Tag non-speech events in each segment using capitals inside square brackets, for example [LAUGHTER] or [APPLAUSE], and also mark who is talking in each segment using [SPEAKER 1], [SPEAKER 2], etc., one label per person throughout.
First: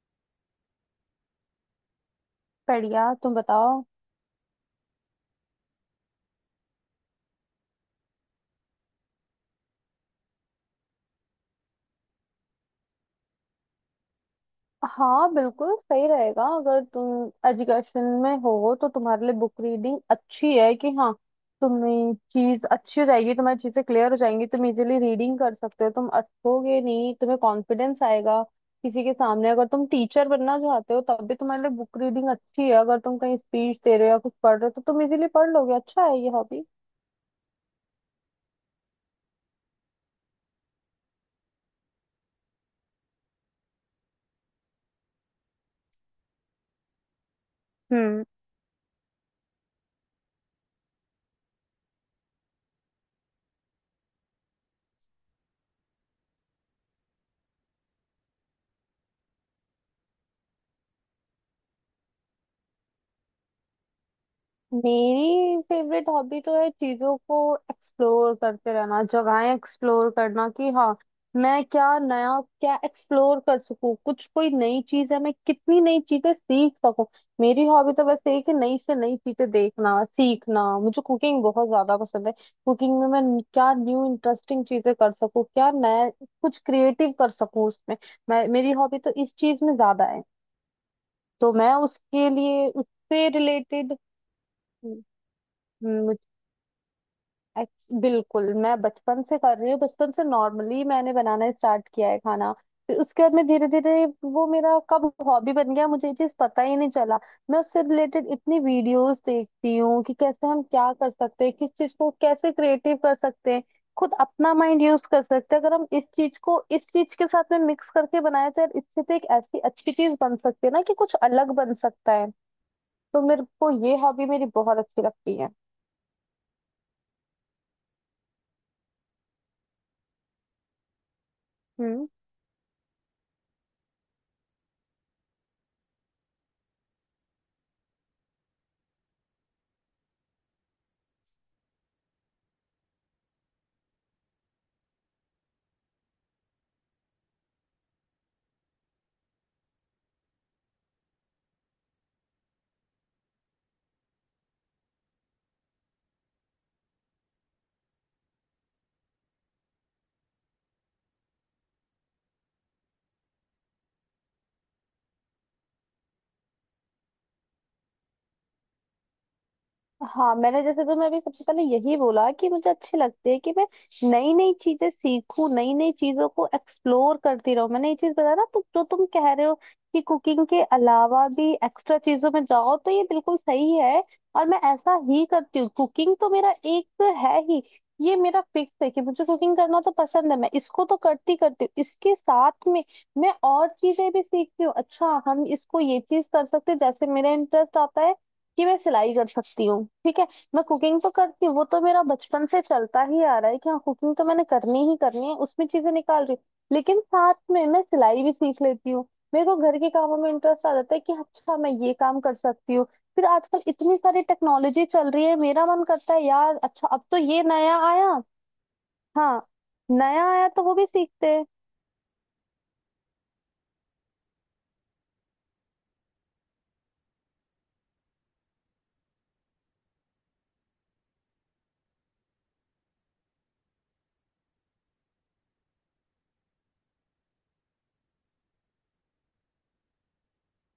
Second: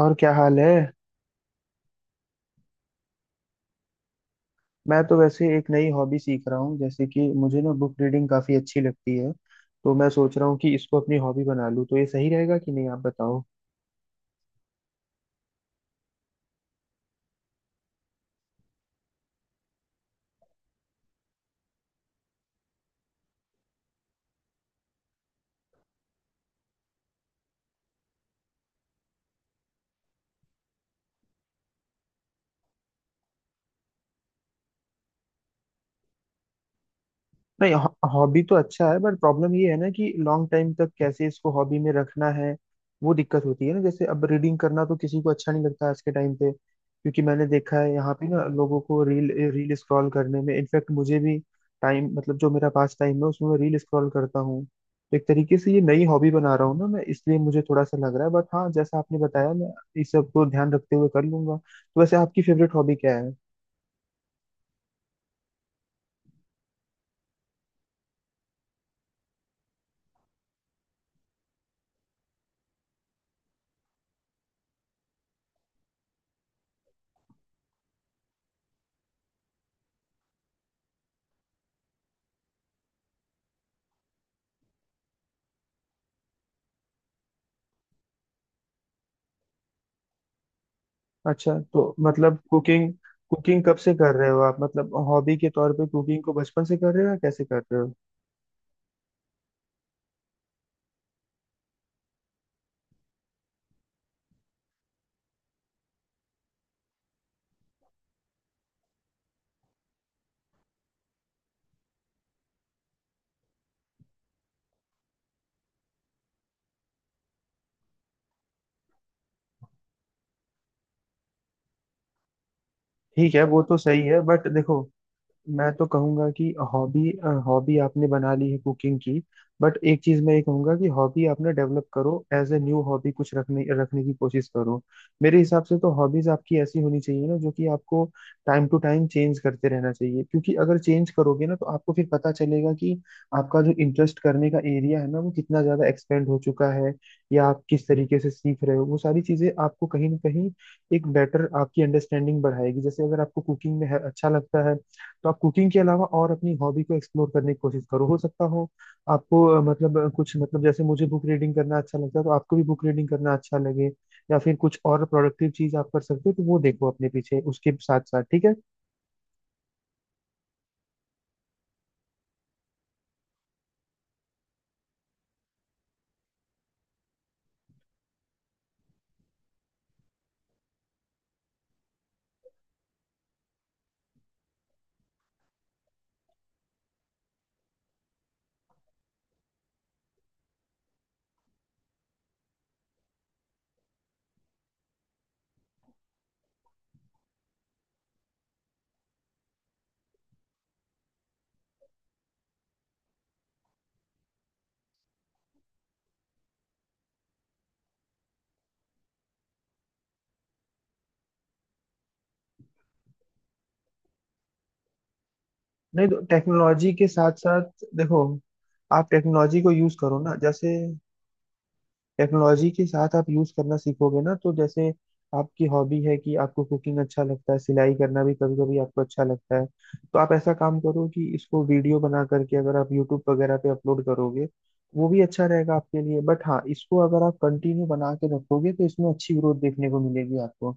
[SPEAKER 1] और क्या हाल है।
[SPEAKER 2] बढ़िया, तुम बताओ।
[SPEAKER 1] मैं तो वैसे एक नई हॉबी सीख रहा हूँ, जैसे कि मुझे ना बुक रीडिंग काफी अच्छी लगती है। तो मैं सोच रहा हूँ कि इसको अपनी हॉबी बना लूँ, तो ये सही रहेगा कि नहीं, आप बताओ।
[SPEAKER 2] हाँ, बिल्कुल सही रहेगा। अगर तुम एजुकेशन में हो तो तुम्हारे लिए बुक रीडिंग अच्छी है कि हाँ, तुम्हें चीज अच्छी हो जाएगी, तुम्हारी चीजें क्लियर हो जाएंगी, तुम इजीली रीडिंग कर सकते हो, तुम अटकोगे नहीं, तुम्हें कॉन्फिडेंस आएगा। किसी के सामने अगर तुम टीचर बनना चाहते हो तब भी तुम्हारे लिए बुक रीडिंग अच्छी है। अगर तुम कहीं स्पीच दे रहे हो या कुछ पढ़ रहे हो तो तुम इजीली पढ़ लोगे। अच्छा है ये हॉबी।
[SPEAKER 1] नहीं, हॉबी तो अच्छा है, बट प्रॉब्लम ये है ना कि लॉन्ग टाइम तक कैसे इसको हॉबी में रखना है। वो दिक्कत होती है ना, जैसे अब रीडिंग करना तो किसी को अच्छा नहीं लगता आज के टाइम पे, क्योंकि मैंने देखा है यहाँ पे ना लोगों को रील रील स्क्रॉल करने में, इनफैक्ट मुझे भी टाइम, मतलब जो मेरा पास टाइम है उसमें मैं रील स्क्रॉल करता हूँ। तो एक तरीके से ये नई हॉबी बना रहा हूँ ना मैं, इसलिए मुझे थोड़ा सा लग रहा है, बट हाँ, जैसा आपने बताया मैं इस सब को ध्यान रखते हुए कर लूंगा। तो वैसे आपकी फेवरेट हॉबी क्या है।
[SPEAKER 2] मेरी फेवरेट हॉबी तो है चीजों को एक्सप्लोर करते रहना, जगहें एक्सप्लोर करना कि हाँ, मैं क्या नया क्या एक्सप्लोर कर सकूं, कुछ कोई नई चीज है, मैं कितनी नई चीजें सीख सकूं। मेरी हॉबी तो बस यही कि नई से नई चीजें देखना सीखना। मुझे कुकिंग बहुत ज्यादा पसंद है। कुकिंग में मैं क्या न्यू इंटरेस्टिंग चीजें कर सकूं, क्या नया कुछ क्रिएटिव कर सकूं उसमें। मैं मेरी हॉबी तो इस चीज में ज्यादा है। तो
[SPEAKER 1] अच्छा,
[SPEAKER 2] मैं
[SPEAKER 1] तो
[SPEAKER 2] उसके
[SPEAKER 1] मतलब
[SPEAKER 2] लिए
[SPEAKER 1] कुकिंग।
[SPEAKER 2] उससे
[SPEAKER 1] कुकिंग कब से
[SPEAKER 2] रिलेटेड
[SPEAKER 1] कर रहे हो आप, मतलब हॉबी के तौर पे
[SPEAKER 2] हम्म,
[SPEAKER 1] कुकिंग को बचपन से कर रहे हो या कैसे कर रहे हो।
[SPEAKER 2] एक- बिल्कुल मैं बचपन से कर रही हूँ। बचपन से नॉर्मली मैंने बनाना स्टार्ट किया है खाना। फिर उसके बाद मैं धीरे धीरे, वो मेरा कब हॉबी बन गया मुझे ये चीज पता ही नहीं चला। मैं उससे रिलेटेड इतनी वीडियोस देखती हूँ कि कैसे हम क्या कर सकते हैं, किस चीज को कैसे क्रिएटिव कर सकते हैं, खुद अपना माइंड यूज कर सकते हैं। अगर हम इस चीज को इस चीज के साथ में मिक्स करके बनाए तो यार इससे तो एक ऐसी अच्छी चीज बन सकती है ना कि कुछ अलग बन सकता है। तो
[SPEAKER 1] ठीक है,
[SPEAKER 2] मेरे
[SPEAKER 1] वो
[SPEAKER 2] को
[SPEAKER 1] तो
[SPEAKER 2] ये
[SPEAKER 1] सही है,
[SPEAKER 2] हॉबी मेरी
[SPEAKER 1] बट
[SPEAKER 2] बहुत
[SPEAKER 1] देखो,
[SPEAKER 2] अच्छी लगती है।
[SPEAKER 1] मैं तो कहूंगा कि हॉबी हॉबी आपने बना ली है कुकिंग की, बट एक चीज मैं ये कहूंगा कि हॉबी आपने डेवलप
[SPEAKER 2] हम्म।
[SPEAKER 1] करो, एज ए न्यू हॉबी कुछ रखने रखने की कोशिश करो। मेरे हिसाब से तो हॉबीज आपकी ऐसी होनी चाहिए ना जो कि आपको टाइम टू टाइम चेंज करते रहना चाहिए, क्योंकि अगर चेंज करोगे ना तो आपको फिर पता चलेगा कि आपका जो इंटरेस्ट करने का एरिया है ना, वो कितना ज्यादा एक्सपेंड हो चुका है, या आप किस तरीके से सीख रहे हो, वो सारी चीजें आपको कहीं ना कहीं एक बेटर आपकी अंडरस्टैंडिंग बढ़ाएगी। जैसे अगर आपको कुकिंग में अच्छा लगता है, तो आप कुकिंग के अलावा और अपनी हॉबी को एक्सप्लोर करने की कोशिश करो। हो सकता हो आपको कुछ, मतलब जैसे मुझे बुक रीडिंग करना अच्छा लगता है, तो आपको भी बुक रीडिंग करना अच्छा लगे, या फिर कुछ और प्रोडक्टिव चीज आप कर सकते हो, तो वो देखो अपने पीछे उसके साथ साथ। ठीक है,
[SPEAKER 2] हाँ, मैंने जैसे तुम्हें अभी सबसे पहले यही बोला कि मुझे अच्छे लगते हैं कि मैं नई नई चीजें सीखूं, नई नई चीजों को एक्सप्लोर करती रहूं। मैंने ये चीज बताया ना, तो जो तुम कह रहे हो कि कुकिंग के अलावा भी एक्स्ट्रा चीजों में जाओ, तो ये बिल्कुल सही है और मैं ऐसा ही करती हूँ। कुकिंग तो मेरा एक है ही। ये मेरा फिक्स है कि मुझे कुकिंग करना तो पसंद है, मैं इसको तो करती करती हूँ। इसके साथ में मैं और चीजें भी सीखती हूँ। अच्छा हम इसको ये चीज कर सकते हैं, जैसे मेरा इंटरेस्ट आता है कि मैं सिलाई कर सकती हूँ। ठीक है। मैं कुकिंग तो करती हूँ, वो तो मेरा बचपन से चलता ही आ रहा है कि हाँ, कुकिंग तो मैंने करनी ही करनी है, उसमें चीजें निकाल रही हूँ। लेकिन साथ में मैं सिलाई भी सीख लेती हूँ। मेरे को घर के कामों में इंटरेस्ट आ जाता है कि अच्छा मैं ये काम कर सकती हूँ। फिर आजकल इतनी सारी टेक्नोलॉजी चल रही है, मेरा मन
[SPEAKER 1] नहीं
[SPEAKER 2] करता
[SPEAKER 1] तो
[SPEAKER 2] है यार अच्छा
[SPEAKER 1] टेक्नोलॉजी
[SPEAKER 2] अब
[SPEAKER 1] के
[SPEAKER 2] तो
[SPEAKER 1] साथ
[SPEAKER 2] ये नया
[SPEAKER 1] साथ
[SPEAKER 2] आया।
[SPEAKER 1] देखो, आप
[SPEAKER 2] हाँ,
[SPEAKER 1] टेक्नोलॉजी को यूज करो
[SPEAKER 2] नया
[SPEAKER 1] ना।
[SPEAKER 2] आया तो वो
[SPEAKER 1] जैसे
[SPEAKER 2] भी सीखते हैं।
[SPEAKER 1] टेक्नोलॉजी के साथ आप यूज करना सीखोगे ना, तो जैसे आपकी हॉबी है कि आपको कुकिंग अच्छा लगता है, सिलाई करना भी कभी कभी आपको अच्छा लगता है, तो आप ऐसा काम करो कि इसको वीडियो बना करके अगर आप यूट्यूब वगैरह पे अपलोड करोगे, वो भी अच्छा रहेगा आपके लिए। बट हाँ, इसको अगर आप कंटिन्यू बना के रखोगे तो इसमें अच्छी ग्रोथ देखने को मिलेगी आपको।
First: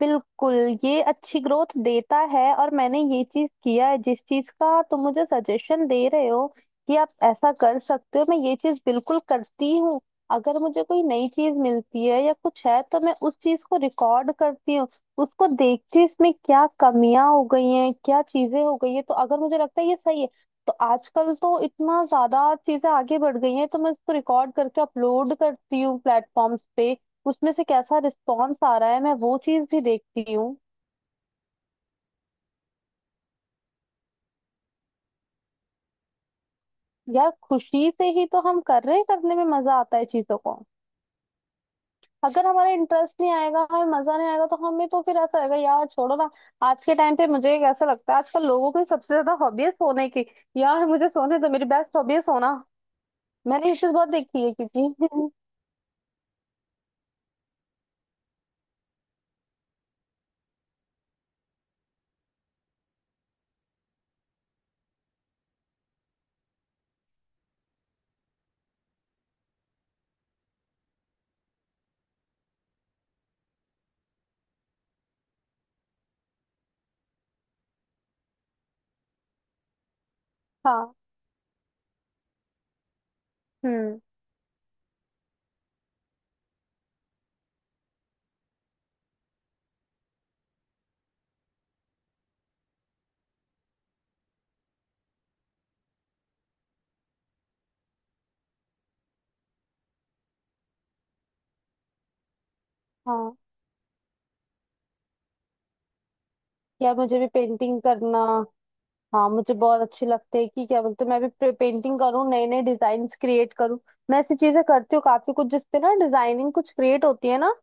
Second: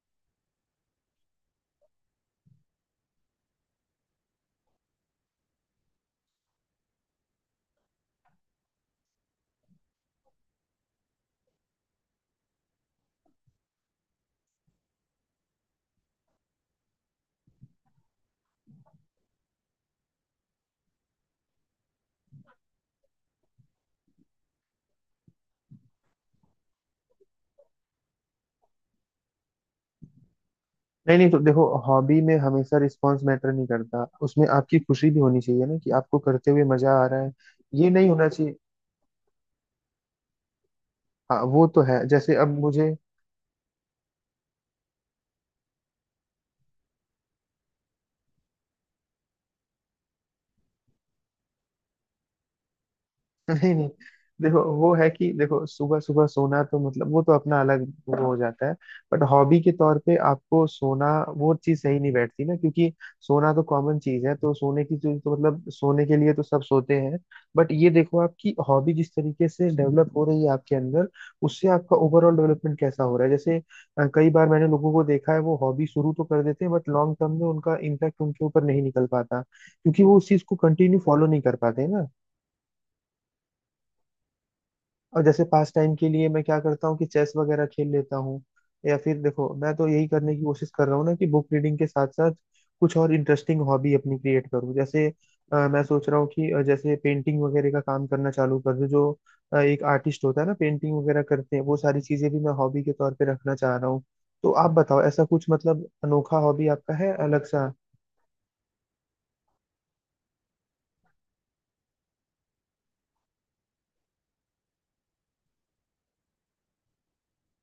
[SPEAKER 2] बिल्कुल, ये अच्छी ग्रोथ देता है और मैंने ये चीज किया है जिस चीज का तुम मुझे सजेशन दे रहे हो कि आप ऐसा कर सकते हो। मैं ये चीज बिल्कुल करती हूँ। अगर मुझे कोई नई चीज मिलती है या कुछ है तो मैं उस चीज को रिकॉर्ड करती हूँ, उसको देखती हूँ इसमें क्या कमियां हो गई हैं, क्या चीजें हो गई है, तो अगर मुझे लगता है ये सही है तो आजकल तो इतना ज्यादा चीजें आगे बढ़ गई हैं, तो मैं उसको रिकॉर्ड करके अपलोड करती हूँ प्लेटफॉर्म्स पे। उसमें से कैसा रिस्पॉन्स आ रहा है मैं वो चीज भी देखती हूँ।
[SPEAKER 1] नहीं नहीं, तो देखो, हॉबी में हमेशा रिस्पॉन्स मैटर नहीं करता, उसमें आपकी खुशी भी होनी चाहिए ना, कि आपको करते हुए मजा आ रहा
[SPEAKER 2] यार
[SPEAKER 1] है, ये
[SPEAKER 2] खुशी से
[SPEAKER 1] नहीं
[SPEAKER 2] ही
[SPEAKER 1] होना
[SPEAKER 2] तो
[SPEAKER 1] चाहिए।
[SPEAKER 2] हम कर रहे हैं, करने में मजा आता है चीजों को।
[SPEAKER 1] हाँ, वो तो है, जैसे
[SPEAKER 2] अगर
[SPEAKER 1] अब
[SPEAKER 2] हमारा
[SPEAKER 1] मुझे।
[SPEAKER 2] इंटरेस्ट नहीं आएगा, हमें मजा नहीं आएगा, तो हमें तो फिर ऐसा रहेगा यार छोड़ो ना। आज के टाइम पे मुझे कैसा लगता है आजकल लोगों की सबसे ज्यादा हॉबी है सोने की। यार मुझे सोने तो मेरी बेस्ट हॉबी है सोना। मैंने
[SPEAKER 1] नहीं
[SPEAKER 2] ये
[SPEAKER 1] नहीं,
[SPEAKER 2] चीज बहुत देखी है
[SPEAKER 1] देखो, वो है
[SPEAKER 2] क्योंकि
[SPEAKER 1] कि देखो, सुबह सुबह सोना तो मतलब वो तो अपना अलग वो हो जाता है, बट हॉबी के तौर पे आपको सोना वो चीज सही नहीं बैठती ना, क्योंकि सोना तो कॉमन चीज है, तो सोने की चीज तो, मतलब सोने के लिए तो सब सोते हैं। बट ये देखो, आपकी हॉबी जिस तरीके से डेवलप हो रही है आपके अंदर, उससे आपका ओवरऑल डेवलपमेंट कैसा हो रहा है। जैसे कई बार मैंने लोगों को देखा है, वो हॉबी शुरू तो कर देते हैं, बट लॉन्ग टर्म में उनका इम्पैक्ट उनके ऊपर नहीं निकल पाता, क्योंकि वो उस चीज को
[SPEAKER 2] [LAUGHS] हाँ।
[SPEAKER 1] कंटिन्यू फॉलो नहीं कर पाते ना।
[SPEAKER 2] हम्म।
[SPEAKER 1] और जैसे पास टाइम के लिए मैं क्या करता हूँ कि चेस वगैरह खेल लेता हूँ, या फिर देखो मैं तो यही करने की कोशिश कर रहा हूँ ना कि बुक रीडिंग के साथ साथ कुछ और इंटरेस्टिंग हॉबी अपनी क्रिएट करूँ। जैसे मैं सोच रहा हूँ कि जैसे पेंटिंग वगैरह का काम करना चालू कर दूँ। जो एक आर्टिस्ट होता है ना, पेंटिंग वगैरह करते हैं, वो सारी चीजें भी मैं हॉबी के तौर पे
[SPEAKER 2] हाँ,
[SPEAKER 1] रखना चाह रहा हूँ। तो आप बताओ, ऐसा कुछ मतलब अनोखा हॉबी आपका
[SPEAKER 2] यार
[SPEAKER 1] है
[SPEAKER 2] मुझे भी
[SPEAKER 1] अलग सा।
[SPEAKER 2] पेंटिंग करना। हाँ, मुझे बहुत अच्छी लगती है कि क्या बोलते हैं, मैं भी पेंटिंग करूँ, नए नए डिजाइन क्रिएट करूँ। मैं ऐसी चीजें करती हूँ काफी कुछ जिसपे ना डिजाइनिंग कुछ क्रिएट होती है ना।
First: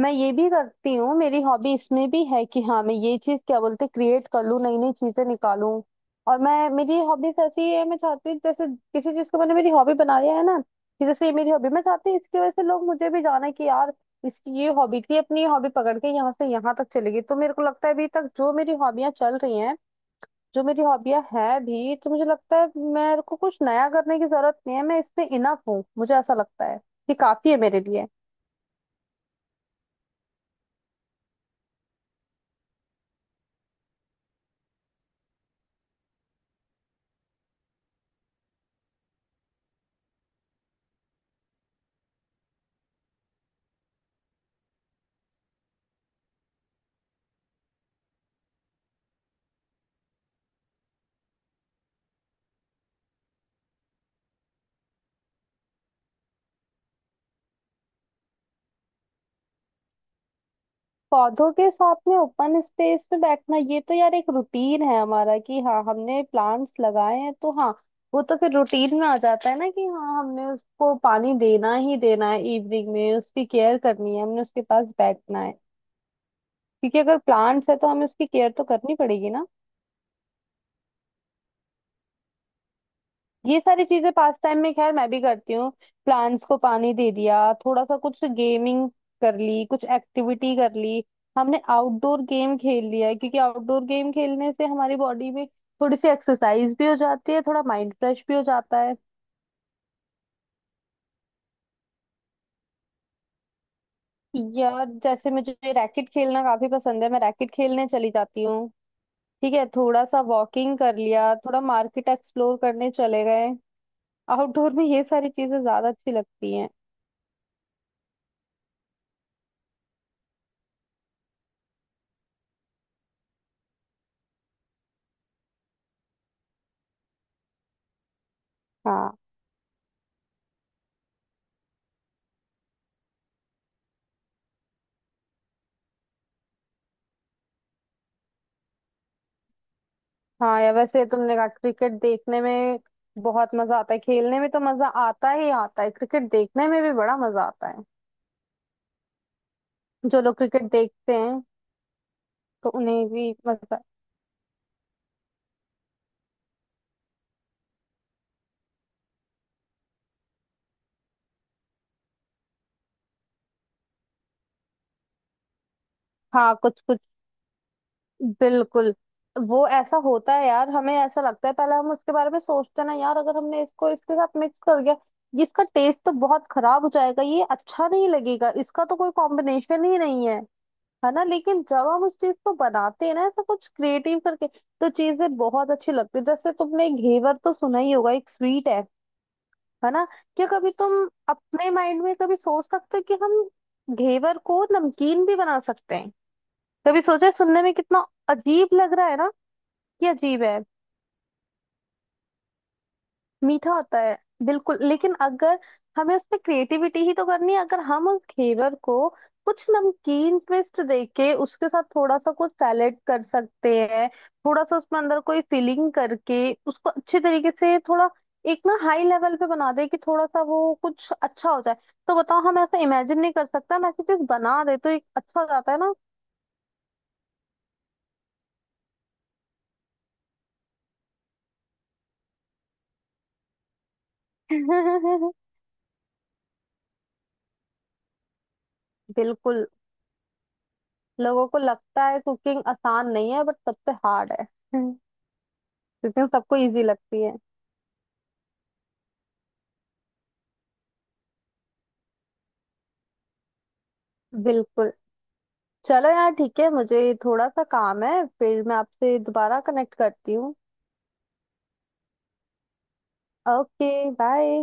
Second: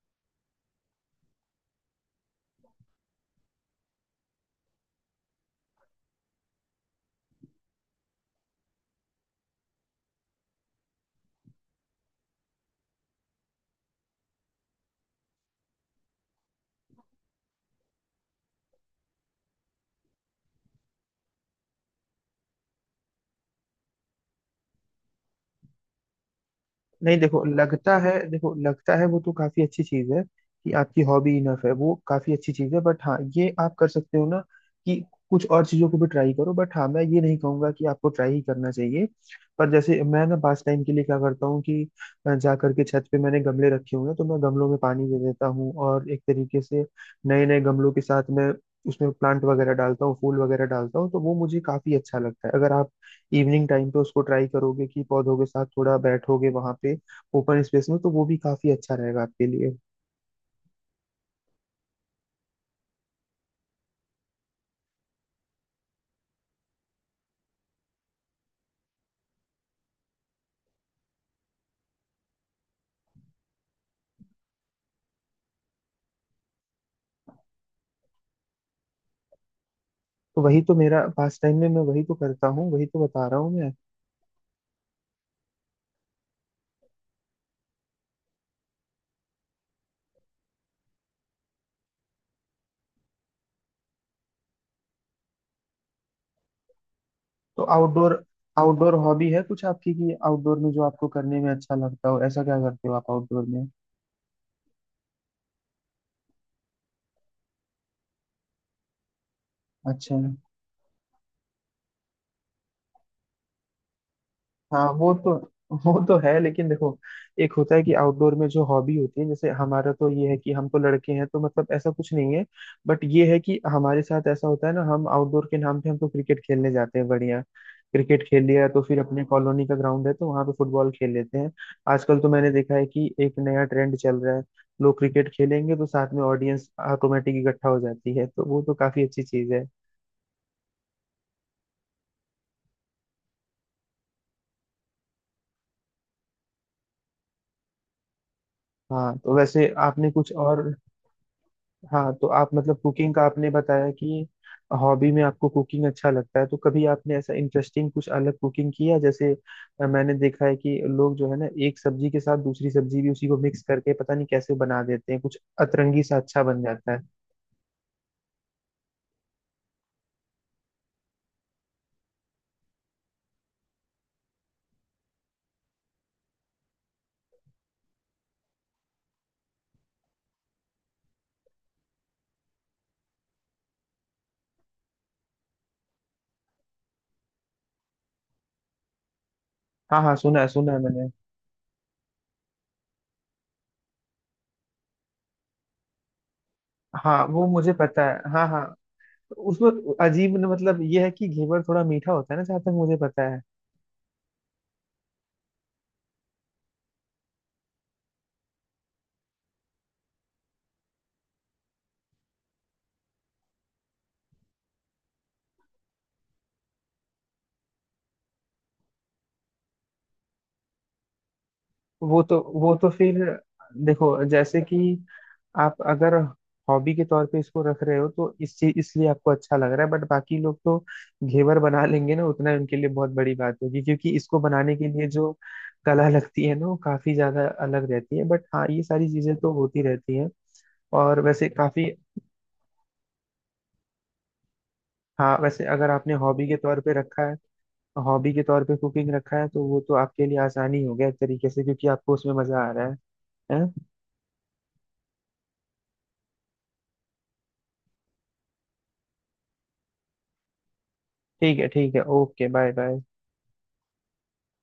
[SPEAKER 2] मैं ये भी करती हूँ। मेरी हॉबी इसमें भी है कि हाँ, मैं ये चीज क्या बोलते हैं क्रिएट कर लूँ, नई नई चीजें निकालूं। और मैं मेरी हॉबीज ऐसी है, मैं चाहती हूँ जैसे किसी चीज को मैंने मेरी हॉबी बना लिया है ना, कि जैसे ये मेरी हॉबी मैं चाहती हूँ इसकी वजह से लोग मुझे भी जाना कि यार इसकी ये हॉबी थी, अपनी हॉबी पकड़ के यहाँ से यहाँ तक चली गई। तो मेरे को लगता है अभी तक जो मेरी हॉबियां चल रही हैं, जो मेरी हॉबियां हैं भी, तो मुझे लगता है मेरे को कुछ नया करने की जरूरत नहीं है, मैं इसमें इनफ हूँ, मुझे ऐसा लगता है कि
[SPEAKER 1] नहीं देखो,
[SPEAKER 2] काफी है मेरे
[SPEAKER 1] लगता
[SPEAKER 2] लिए।
[SPEAKER 1] है, देखो लगता है वो तो काफी अच्छी चीज है कि आपकी हॉबी इनफ है, वो काफी अच्छी चीज है, बट हाँ, ये आप कर सकते हो ना कि कुछ और चीजों को भी ट्राई करो। बट हाँ, मैं ये नहीं कहूंगा कि आपको ट्राई ही करना चाहिए। पर जैसे मैं ना पास टाइम के लिए क्या करता हूँ कि जा करके छत पे मैंने गमले रखे हुए हैं, तो मैं गमलों में पानी दे देता हूँ, और एक तरीके से नए नए गमलों के साथ मैं उसमें प्लांट वगैरह डालता हूँ, फूल वगैरह डालता हूँ, तो वो मुझे काफी अच्छा लगता है। अगर आप इवनिंग टाइम पे उसको ट्राई करोगे कि पौधों के साथ थोड़ा बैठोगे वहां पे ओपन स्पेस में, तो वो भी काफी अच्छा रहेगा आपके लिए।
[SPEAKER 2] पौधों के साथ में ओपन स्पेस में बैठना ये तो यार एक रूटीन है हमारा कि हाँ, हमने प्लांट्स लगाए हैं तो हाँ, वो तो फिर रूटीन में आ जाता है ना कि हाँ, हमने उसको पानी देना ही देना है, इवनिंग में उसकी केयर करनी है, हमने उसके पास बैठना है, क्योंकि अगर प्लांट्स है तो हमें उसकी केयर तो करनी पड़ेगी ना।
[SPEAKER 1] तो वही तो मेरा पास टाइम में, मैं वही तो करता हूँ, वही तो बता रहा हूँ
[SPEAKER 2] ये
[SPEAKER 1] मैं।
[SPEAKER 2] सारी चीजें पास टाइम में खैर मैं भी करती हूँ। प्लांट्स को पानी दे दिया, थोड़ा सा कुछ गेमिंग कर ली, कुछ एक्टिविटी कर ली, हमने आउटडोर गेम खेल लिया है, क्योंकि आउटडोर गेम खेलने से हमारी बॉडी में थोड़ी सी एक्सरसाइज भी हो जाती है, थोड़ा
[SPEAKER 1] तो
[SPEAKER 2] माइंड
[SPEAKER 1] आउटडोर
[SPEAKER 2] फ्रेश भी हो जाता
[SPEAKER 1] आउटडोर
[SPEAKER 2] है।
[SPEAKER 1] हॉबी है कुछ आपकी, कि आउटडोर में जो आपको करने में अच्छा लगता हो, ऐसा क्या करते हो आप आउटडोर में।
[SPEAKER 2] यार जैसे मुझे रैकेट खेलना काफी पसंद है, मैं रैकेट खेलने चली जाती हूँ। ठीक है, थोड़ा
[SPEAKER 1] अच्छा।
[SPEAKER 2] सा वॉकिंग कर लिया, थोड़ा मार्केट एक्सप्लोर करने चले गए। आउटडोर में
[SPEAKER 1] हाँ,
[SPEAKER 2] ये सारी चीजें ज्यादा
[SPEAKER 1] वो
[SPEAKER 2] अच्छी
[SPEAKER 1] तो है,
[SPEAKER 2] लगती हैं।
[SPEAKER 1] लेकिन देखो, एक होता है कि आउटडोर में जो हॉबी होती है, जैसे हमारा तो ये है कि हम तो लड़के हैं, तो मतलब ऐसा कुछ नहीं है, बट ये है कि हमारे साथ ऐसा होता है ना, हम आउटडोर के नाम पे हम तो क्रिकेट खेलने जाते हैं, बढ़िया। क्रिकेट खेल लिया तो फिर
[SPEAKER 2] हाँ।
[SPEAKER 1] अपने कॉलोनी का ग्राउंड है, तो वहां पे फुटबॉल खेल लेते हैं। आजकल तो मैंने देखा है कि एक नया ट्रेंड चल रहा है, लोग क्रिकेट खेलेंगे तो साथ में ऑडियंस ऑटोमेटिक इकट्ठा हो जाती है, तो वो तो काफी अच्छी चीज है।
[SPEAKER 2] हाँ यार, वैसे तुमने कहा क्रिकेट देखने में बहुत मजा आता है। खेलने में तो मजा आता ही आता है, क्रिकेट देखने में भी बड़ा मजा आता है।
[SPEAKER 1] हाँ तो वैसे आपने
[SPEAKER 2] जो
[SPEAKER 1] कुछ
[SPEAKER 2] लोग
[SPEAKER 1] और।
[SPEAKER 2] क्रिकेट देखते हैं
[SPEAKER 1] हाँ तो आप,
[SPEAKER 2] तो
[SPEAKER 1] मतलब
[SPEAKER 2] उन्हें
[SPEAKER 1] कुकिंग का
[SPEAKER 2] भी
[SPEAKER 1] आपने
[SPEAKER 2] मजा।
[SPEAKER 1] बताया कि हॉबी में आपको कुकिंग अच्छा लगता है, तो कभी आपने ऐसा इंटरेस्टिंग कुछ अलग कुकिंग किया, जैसे मैंने देखा है कि लोग जो है ना एक सब्जी के साथ दूसरी सब्जी भी उसी को मिक्स करके पता नहीं कैसे बना देते हैं, कुछ अतरंगी सा अच्छा
[SPEAKER 2] हाँ,
[SPEAKER 1] बन
[SPEAKER 2] कुछ
[SPEAKER 1] जाता है।
[SPEAKER 2] कुछ बिल्कुल वो ऐसा होता है। यार, हमें ऐसा लगता है पहले हम उसके बारे में सोचते हैं ना, यार अगर हमने इसको इसके साथ मिक्स कर गया, ये इसका टेस्ट तो बहुत खराब हो जाएगा, ये अच्छा नहीं लगेगा, इसका तो कोई कॉम्बिनेशन ही नहीं है, है ना। लेकिन जब हम उस चीज को बनाते हैं ना ऐसा कुछ क्रिएटिव करके, तो चीजें बहुत अच्छी लगती है। जैसे तुमने घेवर तो सुना ही होगा, एक स्वीट है
[SPEAKER 1] हाँ
[SPEAKER 2] ना?
[SPEAKER 1] हाँ, सुना
[SPEAKER 2] क्या
[SPEAKER 1] है, सुना
[SPEAKER 2] कभी
[SPEAKER 1] है
[SPEAKER 2] तुम
[SPEAKER 1] मैंने।
[SPEAKER 2] अपने माइंड में कभी सोच सकते हो कि हम घेवर को नमकीन भी बना सकते हैं? कभी
[SPEAKER 1] हाँ,
[SPEAKER 2] सोचा है?
[SPEAKER 1] वो
[SPEAKER 2] सुनने में
[SPEAKER 1] मुझे पता
[SPEAKER 2] कितना
[SPEAKER 1] है, हाँ हाँ।
[SPEAKER 2] अजीब लग रहा है ना
[SPEAKER 1] उसमें
[SPEAKER 2] कि
[SPEAKER 1] अजीब
[SPEAKER 2] अजीब है।
[SPEAKER 1] मतलब ये है कि घेवर थोड़ा मीठा होता है ना, जहाँ तक मुझे पता है।
[SPEAKER 2] मीठा होता है बिल्कुल, लेकिन अगर हमें उसमें क्रिएटिविटी ही तो करनी है, अगर हम उस घेवर को कुछ नमकीन ट्विस्ट देके उसके साथ थोड़ा सा कुछ सैलेड कर सकते हैं, थोड़ा सा उसमें अंदर कोई फिलिंग करके उसको अच्छे तरीके से थोड़ा एक ना हाई लेवल पे बना दे कि थोड़ा सा वो कुछ अच्छा हो जाए। तो बताओ, हम
[SPEAKER 1] वो
[SPEAKER 2] ऐसा
[SPEAKER 1] तो फिर
[SPEAKER 2] इमेजिन नहीं कर सकता हम ऐसी
[SPEAKER 1] देखो,
[SPEAKER 2] चीज
[SPEAKER 1] जैसे
[SPEAKER 2] बना
[SPEAKER 1] कि
[SPEAKER 2] दे तो एक अच्छा हो जाता है
[SPEAKER 1] आप
[SPEAKER 2] ना?
[SPEAKER 1] अगर हॉबी के तौर पे इसको रख रहे हो, तो इस चीज इसलिए आपको अच्छा लग रहा है, बट बाकी लोग तो घेवर बना लेंगे ना, उतना ही उनके लिए बहुत बड़ी बात होगी, क्योंकि इसको बनाने के लिए जो
[SPEAKER 2] [LAUGHS]
[SPEAKER 1] कला लगती है ना, वो काफी ज्यादा अलग रहती है। बट हाँ, ये सारी चीजें तो
[SPEAKER 2] बिल्कुल।
[SPEAKER 1] होती रहती हैं। और
[SPEAKER 2] लोगों
[SPEAKER 1] वैसे
[SPEAKER 2] को
[SPEAKER 1] काफी।
[SPEAKER 2] लगता है कुकिंग आसान नहीं है बट सबसे हार्ड है,
[SPEAKER 1] हाँ, वैसे अगर आपने
[SPEAKER 2] लेकिन
[SPEAKER 1] हॉबी के
[SPEAKER 2] सबको
[SPEAKER 1] तौर
[SPEAKER 2] इजी
[SPEAKER 1] पे
[SPEAKER 2] लगती
[SPEAKER 1] रखा
[SPEAKER 2] है।
[SPEAKER 1] है, हॉबी के तौर पे कुकिंग रखा है, तो वो तो आपके लिए आसानी हो गया एक तरीके से, क्योंकि आपको उसमें मजा आ रहा है। हैं?
[SPEAKER 2] बिल्कुल। चलो यार ठीक है, मुझे थोड़ा सा काम है, फिर मैं आपसे दोबारा कनेक्ट करती हूँ।
[SPEAKER 1] ठीक है, ठीक है, okay, bye bye.
[SPEAKER 2] Okay bye.